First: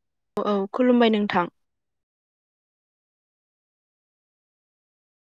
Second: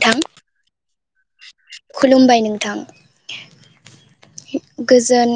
नोंथां औ औ खुलुमबाय नोंथां खुलुमबाय नोंथां, गोजोन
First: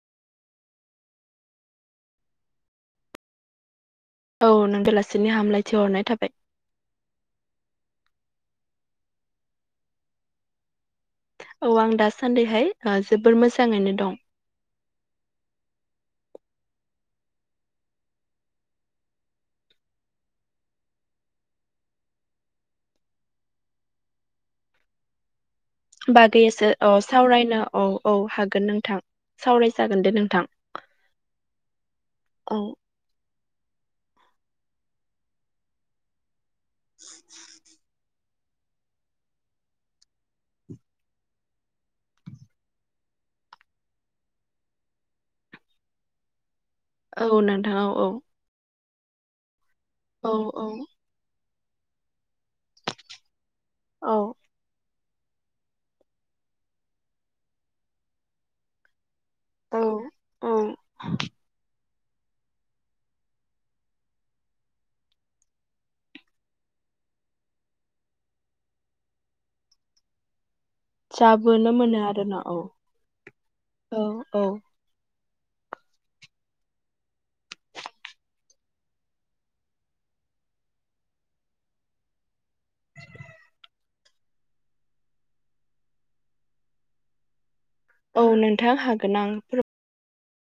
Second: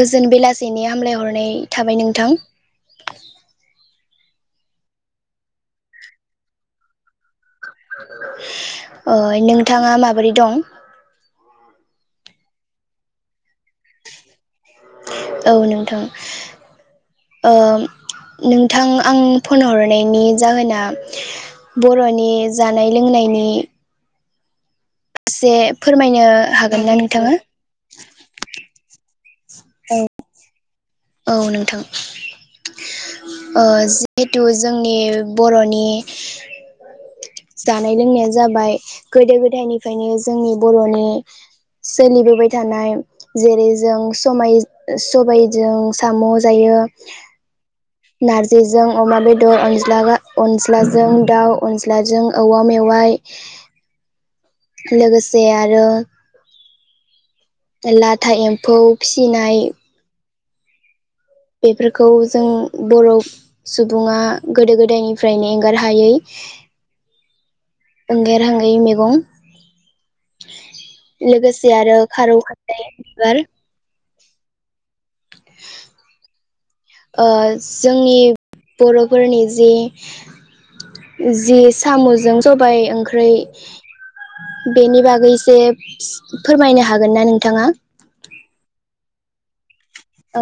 गोजोन बेलासेनि हामलायहरनाय थाबाय नोंथां, औ नों बेलासिनि हामलायथि हरनाय थाबाय ओइ नोंथाङा माबोरै दं? औ आं दासान्दिहाय जोबोर मोजाङैनो दं। औ नोंथां ओ नोंथां आं फन हरनायनि जाहोना बर'नि जानाय लोंनायनि से बागैसो अ सावरायनो औ औ हागोन नोंथां, सावरायजागोन दे नोंथां, औ नोंथां, औ ओ जिहेथु जोंनि बर'नि जानाय लोंनायानो जाबाय गोदो गोदायनिफ्रायनो जोंनि बर'नि सोलिबोबाय थानाय जेरै जों समाय सबायजों साम, जायो, औ नोंथां औ नारजि जों अमा बेदर लागा औ अनस्लाजों दाउ, नाजों, औवा मेवाइ औ लोगोसे आरो लाथा, एम्फौ, फिसिनाय औ औ। बेफोरखौ जों ब'र सुबुङा गोदो गोदायनिफ्रायनो एंगारहायै एंगारहायै मैगं, जाबोनो लोगोसे आरो मोनो खारौ आरोना औ खान्दाय बिबार औ औ ओ जोंनि बर'फोरनि जि जि सामजों सबाय ओंख्रै बेनि बागै एसे फोरमायनो हागोन ना नोंथाङा? औ नोंथां हागोन आं फोर औ।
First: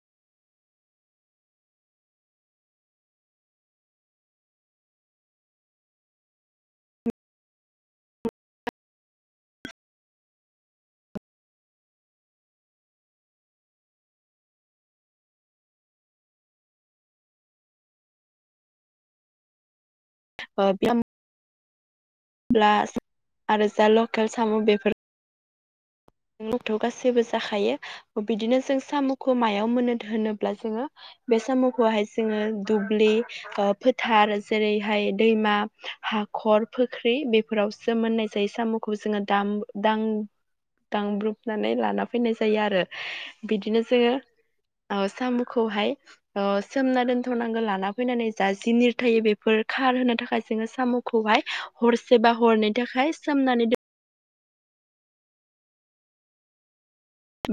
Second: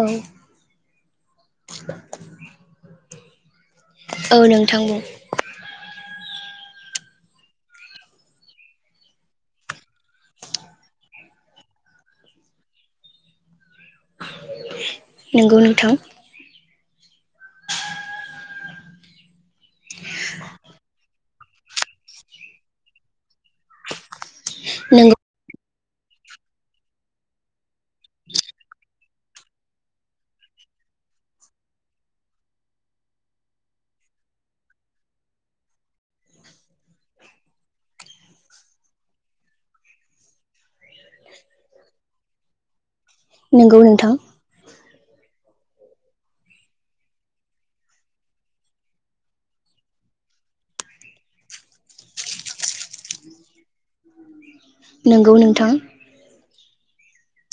औ नोंथां बुं। नंगौ नोंथां। ब्लास आरो जा लकेल, साम बेफोर नंगौ [unintelligible] गासैबो जाखायो। बिदिनो जों सामखौ मायाव मोनो होनोब्ला जोङो बे सामखौहाय जोङो दुब्लि फोथार जेरैहाय दैमा हाखर फुख्रि बेफोरावसो मोननाय जायो। सामखौ जोङो दाम दां दांग्रोबनानै लाना फैनाय जायो आरो। नोंगौ बिदिनो नोंथां जोङो ओ सामखौहाय ओ सोमना दोनथनांगौ लाना फैनानै जा जिनिर थायो बेफोर खारहोनो थाखाय जोङो सामखौहाय हरसे बा हरनैनि थाखाय सोमनानै दोन नंगौ नोंथां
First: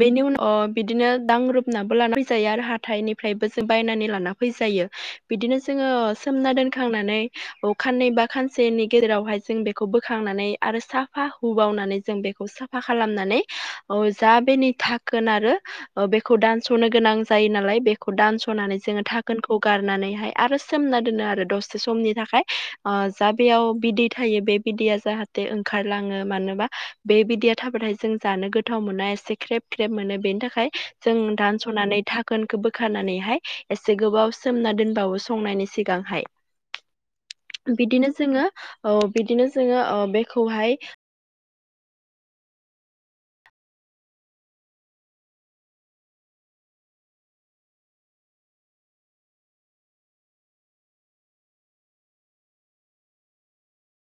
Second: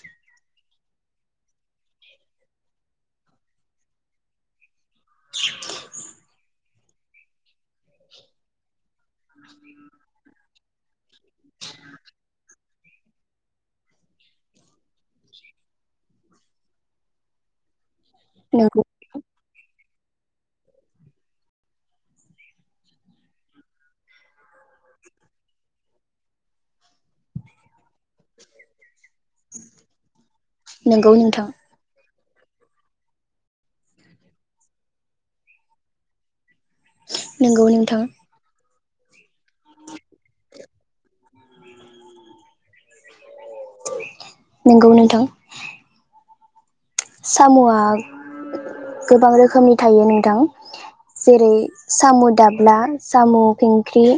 बेनि उन ओ बिदिनो दांब्रुबनाबो लाना फैजायो आरो हाथाइनिफ्रायबो जों बायनानै लाना फैजायो। बिदिनो जोङो सोमना दोन खांनानै अखाननै बा खानसेनि गेजेराव उनाव जों बेखौ बोखांनानै आरो साफा हुबावनानै जों बेखौ साफा खालामनानै ओ जा बेनि दाखोन आरो बेखौ दानसनो गोनां जायोनालाय बे खौ दानसनानै नोंगौ जोङो दा खोनखौ गारनानैहाय आरो सोमना दोनो आरो दसे समनि थाखाय ओ जा बेयाव बिदै थायो बे बिदैया जाहाथे ओंखारलाङो मानोबा बे बिदैया थाबाथाय जों जानो गोथाव मोना एसे ख्रेब ख्रेब मोनो बेनि थाखाय फाय नोंगौ जों नोंथां दानसनानै दा खोनखौ बोखारनानैहाय एसे गोबाव सोमना दोनबावो संनायनि सिगांहाय नोंगौ नोंथां बिदिनो जोङो औ बिदिनो जोङो ओ बेखौहाय नंगौ नोंथां सामआ गोबां रोखोमनि थायो नोंथां जेरै साम दाब्ला साम खिंख्रि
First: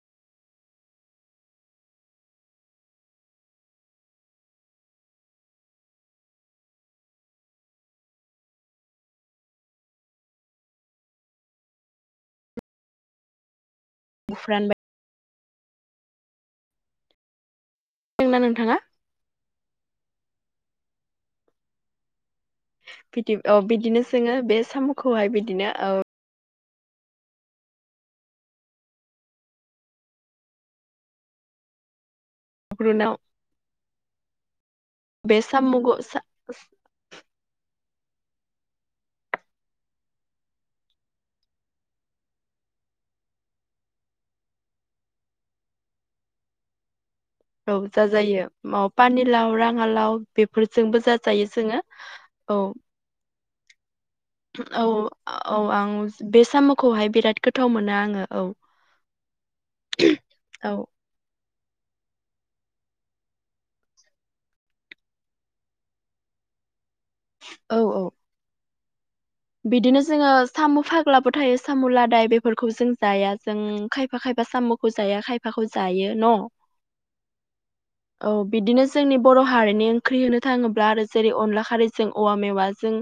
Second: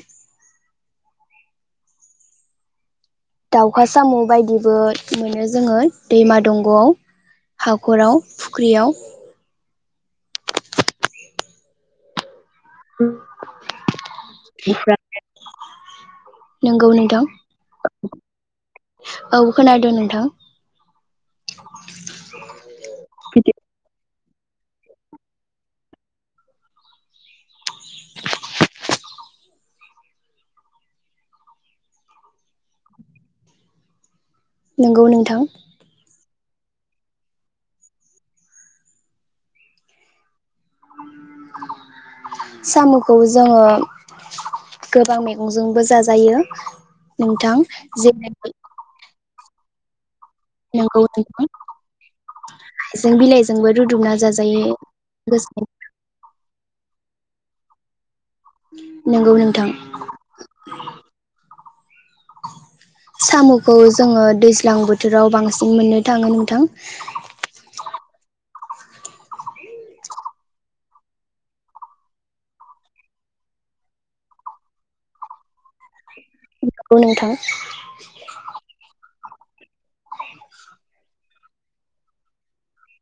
दाउखा साम बायदिबो मोनो जोङो दैमा दंगआव हाखराव फुख्रियाव। [unintelligible] नंगौ नोंथां दोंना नोंथाङा औ खोनादों नों थां बिदि अ बिदिनो जोङो बे सामखौहाय बिदिनो औ [unintelligible] नोंगौ बे नोंथां सामखौ सा [inaudible] सामखौ जोङो गोबां मैगंजोंबो जाजायो। नोंथां [unintelligible] लाव राङालाव बेफोरजोंबो नोंगौ जाजायो नोंथां जोङो औ जोंबो रुदबना जा औ औ आं बे सामखौहाय बिराद गोथाव मोनो आङो औ नंगौ नोंथां औ सामखौ जोङो दैज्लां बोथोराव बांसिन मोननो थाङो नोंथां औ औ बिदिनो जोङो साम फाग्लाबो थायो साम लादाय बेफोरखौ जों जाया जों खायफा खायफा सामखौ जाया खायफाखौ जायो। न नंगौ नोंथां औ बिदिनो जोंनि बर हारिनि ख्रि होननो थाङोब्ला आरो जो जेरै अनला खारैजों औवा मेवाजों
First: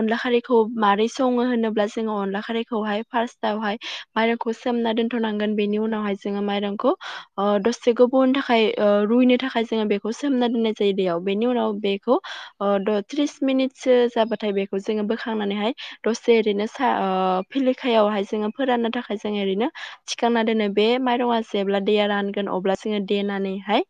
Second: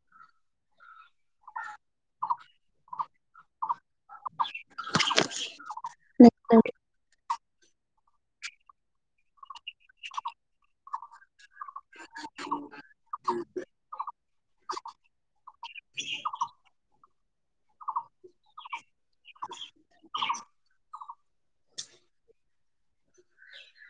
अनला खारैखौ खौ मारै सङो होनोब्ला जोङो अनला खारैखौहाय फार्स्टआवहाय माइरंखौ सोमना दोन्थनांगोन बेनि उनावहाय जोङो माइरंखौ अ दसे गोबावनि थाखाय ओ रुइनो थाखाय जोङो बेखौ सोमना दोननाय जायो दैयाव बेनि उनाव बेखौ ओ द थ्रिस मिनिटसो जाबाथाय बेखौ जों खांनानैहाय दसे ओरैनो सा ओ फिलिखायावहाय जोङो फोराननो थाखाय जोङो ओरैनो थिखांना दोनो बे माइरङा जेब्ला दैया रानगोन अब्ला जोङो देनानैहाय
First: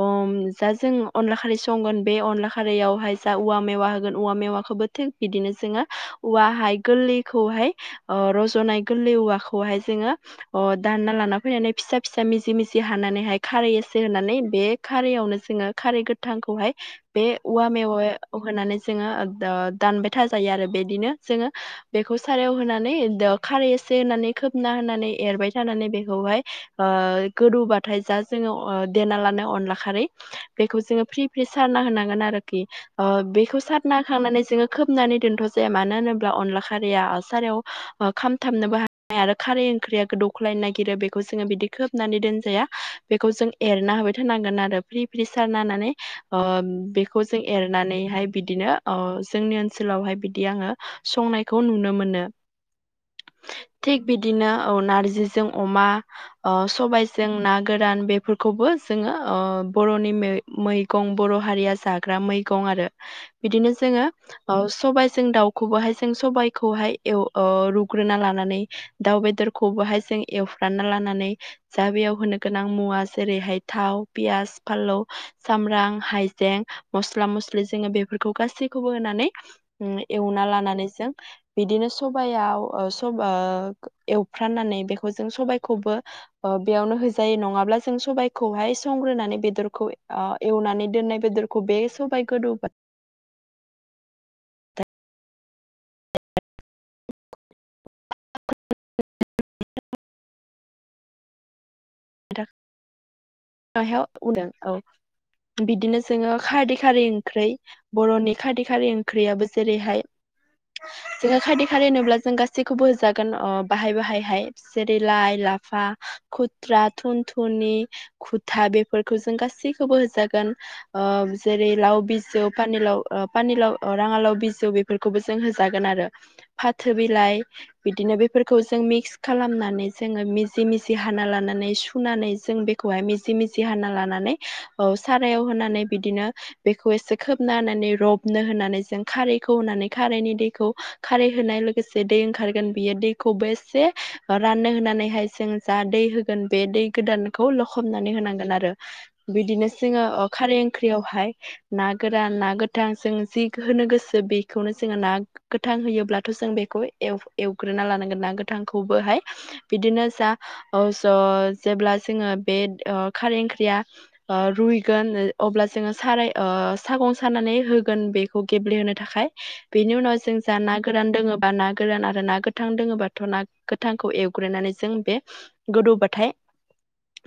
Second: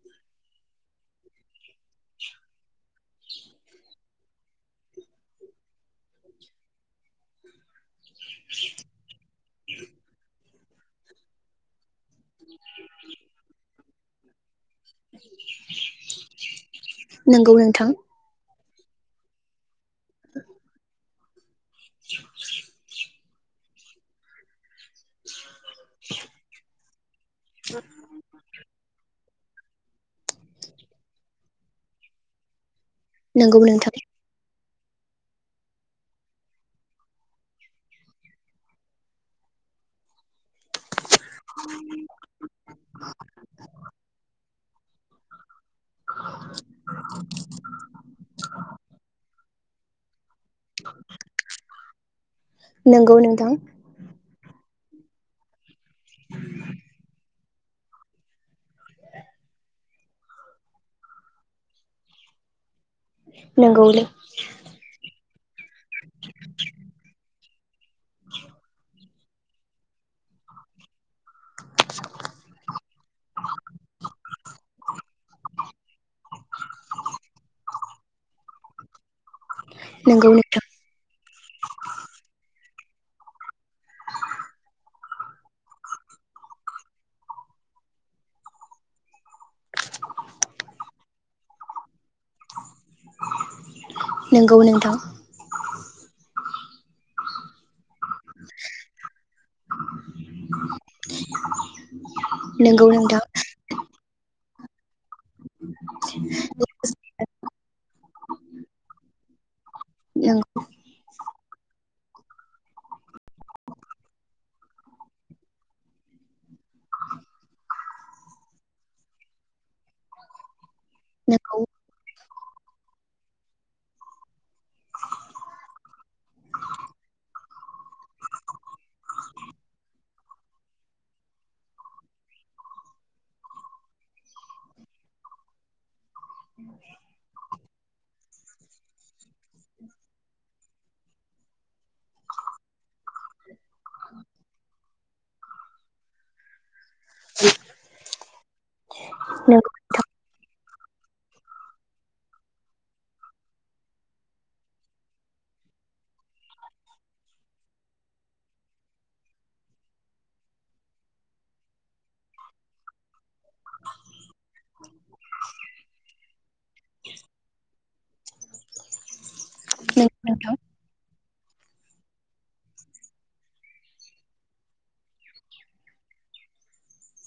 अम जा जों अनला खारि संगोन बे अनला खारियावहाय जा औवा मेवा होगोन औवा मेवाखौबो थिग बिदिनो जोङो औवाहाय गोरलैखौहाय ओ रजनाय गोरलै औवाखौहाय जोङो अ दानना लाना फैनानै फिसा फिसा मिजि मिजि हानानैहाय खारै एसे होनानै बे खारैयावनो जोङो खारै गोथांखौहाय बे नंगौ औवा नोंथां मेवइआव होनानै जोङो ओबद अ दानबाय थाज जायो आरो बेदिनो जोङो। बेखौ सारायाव होनानै दो खारै इसे होननानै खोबना होनानै एरबायथ थानानै बेखौहाय ओ गोदौबाथाय जा जोङो अ देना लाना अनलाखारै बेखौ जोङो फ्रि फ्रि सारना होनांगोन आरोखि। ओ नंगौ बेखौ नोंथां सारना होखांनानै जोङो नानै दोनथ जाया मानो होनोब्ला अनला खारैया ओ सारायाव ओ खामथाबनोबो हानाय आरो खारै ओंख्रिया गोदौख्लायनो नागिरो बेख खौ जोङो बिदि खोबनानै दोनजाया बेखौ जों एरना होबाय थानांगोन आरो फ्रि फ्रि सारना होनानै अ बेखौ जों एरनानैहाइ बिदिनो ओ जोंनि ओन सोलावहाय बि दि आङो संनायखौ नुनो मोनो नंगौ नोंथां थिग बिदिनो औ नारजिजों अमा ओ सबायजों ना गोरान बेफोरखौबो जोङो ओ बरनि मै-मैगं बर हारिया जाग्रा मैगं आरो बिदिनो नंगौ जोङो। सबायजों दाउ खौबोहाय जों सबायखौहाय एव अ रुग्रोना लानानै दाउ बेदरखौबोहाय जों एवफ्राना लानानै जा बेयाव होनो गोनां मुवा जेरैहाय थाव पियास फालौ सामब्रां हायजें मस्ला मस्लि जोङो बेफ फोरखौ गासैखौबो होनानै ओं नंगौ एवना नोंथां लानानै जों बिदिनो सबयाव ओ स सब ओ एवफ्राननानै बेखौ जों सबाइखौबो ओ बेयावनो होजायो नङाब्ला जों सबाइखौहाय संग्रोनानै बेदरखौ ओ एवनानै दोननाय बेदरखौ बे सबाइ गोदौबा नोंगौ नोंथां। [unintelligible] [inaudible] नोंगौ नोंथां। [unintelligible] औ बिदिनो जोङो खारदै खारै ओंख्रै बर'नि खारदै खारै ओंख्रियाबो जेरैहाय जों खारदै खारै होनोब्ला जों गासैखौबो जागोन अ बाहाय बाहायहाय जेरै लाइ लाफा खु थ्रा थुन थुनि खुथा बेफोरखौ जों गासैखौबो होजागोन ओ नंगौ जेरै लाव बिजौ पानिलाव पानिलाव राङालाव बिजौ बेफोरखौबो जों होजागोन आरो फाथो बिलाइ बिदिनो बेफोरखौ जों मिक्स खालामनानै जोङो मिजि मिजि हाना लाना सुनानै जों बेखौहाय मिजि मिजि हाना लानानै औ सारायाव होनानै बिदिनो बेखौ एसे खोबना होनानै रबनो होनानै जों खारैखौ होनानै खारैनि दैखौ खारै होनाय लोगोसे दै ओंखारगोन बियो दैखौबो एसे राननो होनानैहाय जों जा दै होग गोन बे दै गोदानखौ लखबनानै होनांगोन आरो। बिदिनो जोङो अ खारै ओंख्रियावहाय ना गोरान ना गोथां जों जि होनो गोसो बेखौनो जोङो ना गोथां होयोब्लाथ' जों बेखौ एव एवग्रोना लानांगोन ना गोथांखौबोहाय बिदिनो जा ओ अ जेब्ला जोङो बे ओ खारै ओंख्रिया ओ रुइगोन अब्ला जोङो साराय ओ सागं सारनानै होगोन बेखौ गेब्लेहोनो थाखाय बेनि उनाव नंगौ जों नोंथां जा ना गोरान दोङो बा ना गोरान आरो ना गोथां दोङोबाथ' ना गोथांखौ एवग्रोनानै जों बे गोदौबथाय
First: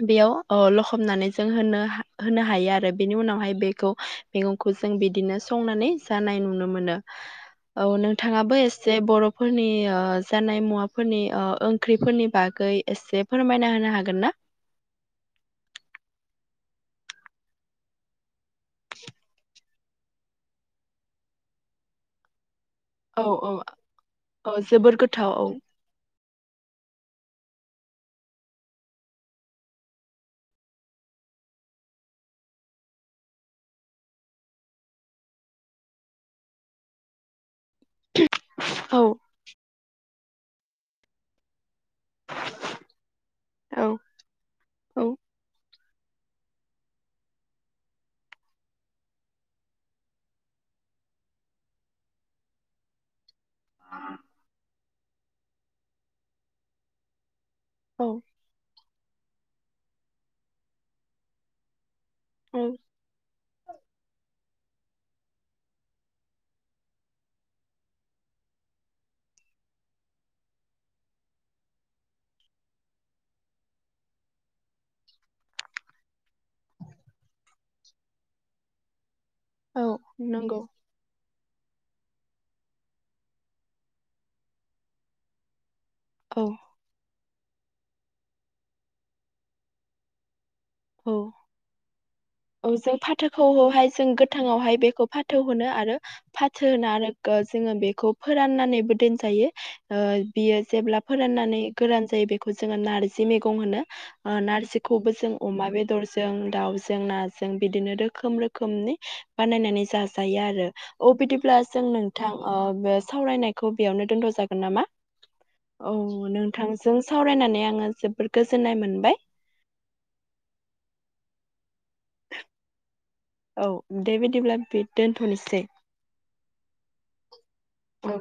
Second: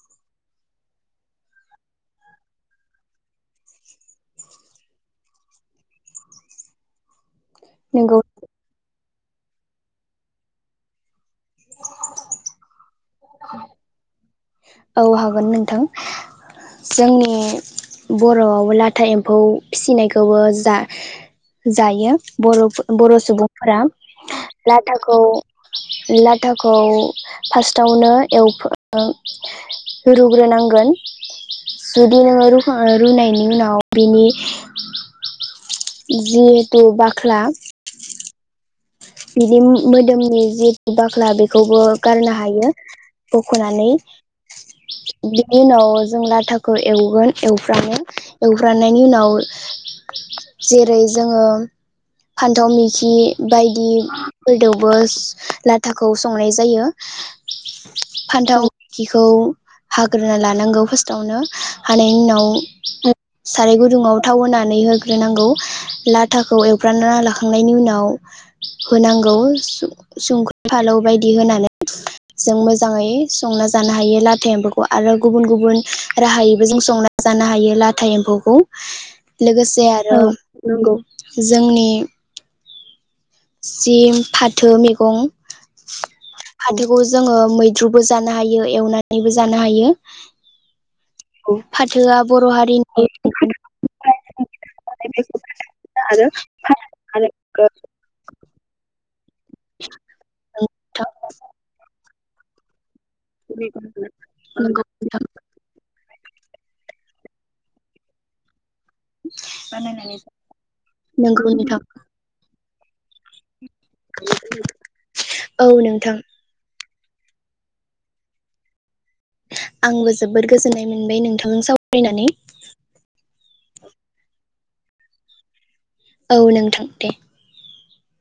बेयाव अ लखबनानै जों होनो होनो हायो आरो बेनि उनावहाय बेखौ मैगंखौ जों बिदिनो संनानै जानाय नुनो मोनो। औ नंगौ नोंथाङाबो एस जे बर'फोरनि ओ जानाय मुवाफोरनि ओ ओंख्रिफोरनि बागै एसे फोरमायना होनो हागोन ना? औ हागोन नोंथां। जोंनि बर'आवबो लाथा एम्फौ फिसिनायखौबो जा जायो बर' बर' औ औ सुबुंफोरा औ जोबोर लाथाखौ गोथाव औ थाखौ फार्स्टावनो एव रुग्रोनांगोन जुदि नोङो रूखां रुनायनि उनाव बिनि जिहेतु बाख्ला [inaudible] औ [unintelligible] मोदोमनि जि बाख्ला बेखौबो गारनो हायो औ बख'नानै बिनि उनाव जों लाथाखौ एवगोन एवफ्रामो एवफ्रामनायनि उनाव जेरै जोङो फान्थाव मैखि बायदि [unintelligible] बोस लाथाखौ संनाय जायो। औ फान्थाव खिखौ हाग्रोना लानांगौ फार्स्टआवनो हानाय औ उनाव साराय गुदुङाव थाव होनानै होग्रोनांगौ लाथाखौ एवफ्रानानै लाखांनायनि उनाव होनांगौ सुं संख्रि फालौ बायदि होनानै जों मोजाङै संना जानो हायो लाथा एम्फौखौ आरो गुबुन गुबुन राहायैबो जों संना जानो हायो लाथा एम्फौखौ। लोगोसे औ आरो नंगौ जोंनि सिम फाथो मैगं औ फाथोखौ जो जोङो मैद्रुबो जानो हायो एवनानैबो जानो हायो। औ फाथोआ बर' औ जों हारिनि फाथोखौहाय जों गोथाङावहाय बेखौ फाथो होनो आरो फाथो होनो आरो ओ जोङो बेखौ फोराननानैबो दोन जायो। ओ बेयो जेल्बा फोरानानै गोरान जायो बेखौ जोङो नार जै मैगं होनो। नंगौ ओ नारजैखौबो नोंथां जों अमा बेदर ज जों दाउजों ना जों बिदिनो रोखोम रो खोमनि बानायनानै जाजायो आरो अ बिदिब्ला जों नोंथां ओ बे सावरायनाय खौ बेयावनो दोनथ जागोन नामा औ नोंथां जों सावरायनानै आङो जोबोर गोजोननाय मोनबाय। आंबो जोबोद गोजोननाय मोनबाय नोंथांजों सावरायनानै औ दे बिदिब्ला बे दोनथनोसै औ नोंथां दे ओं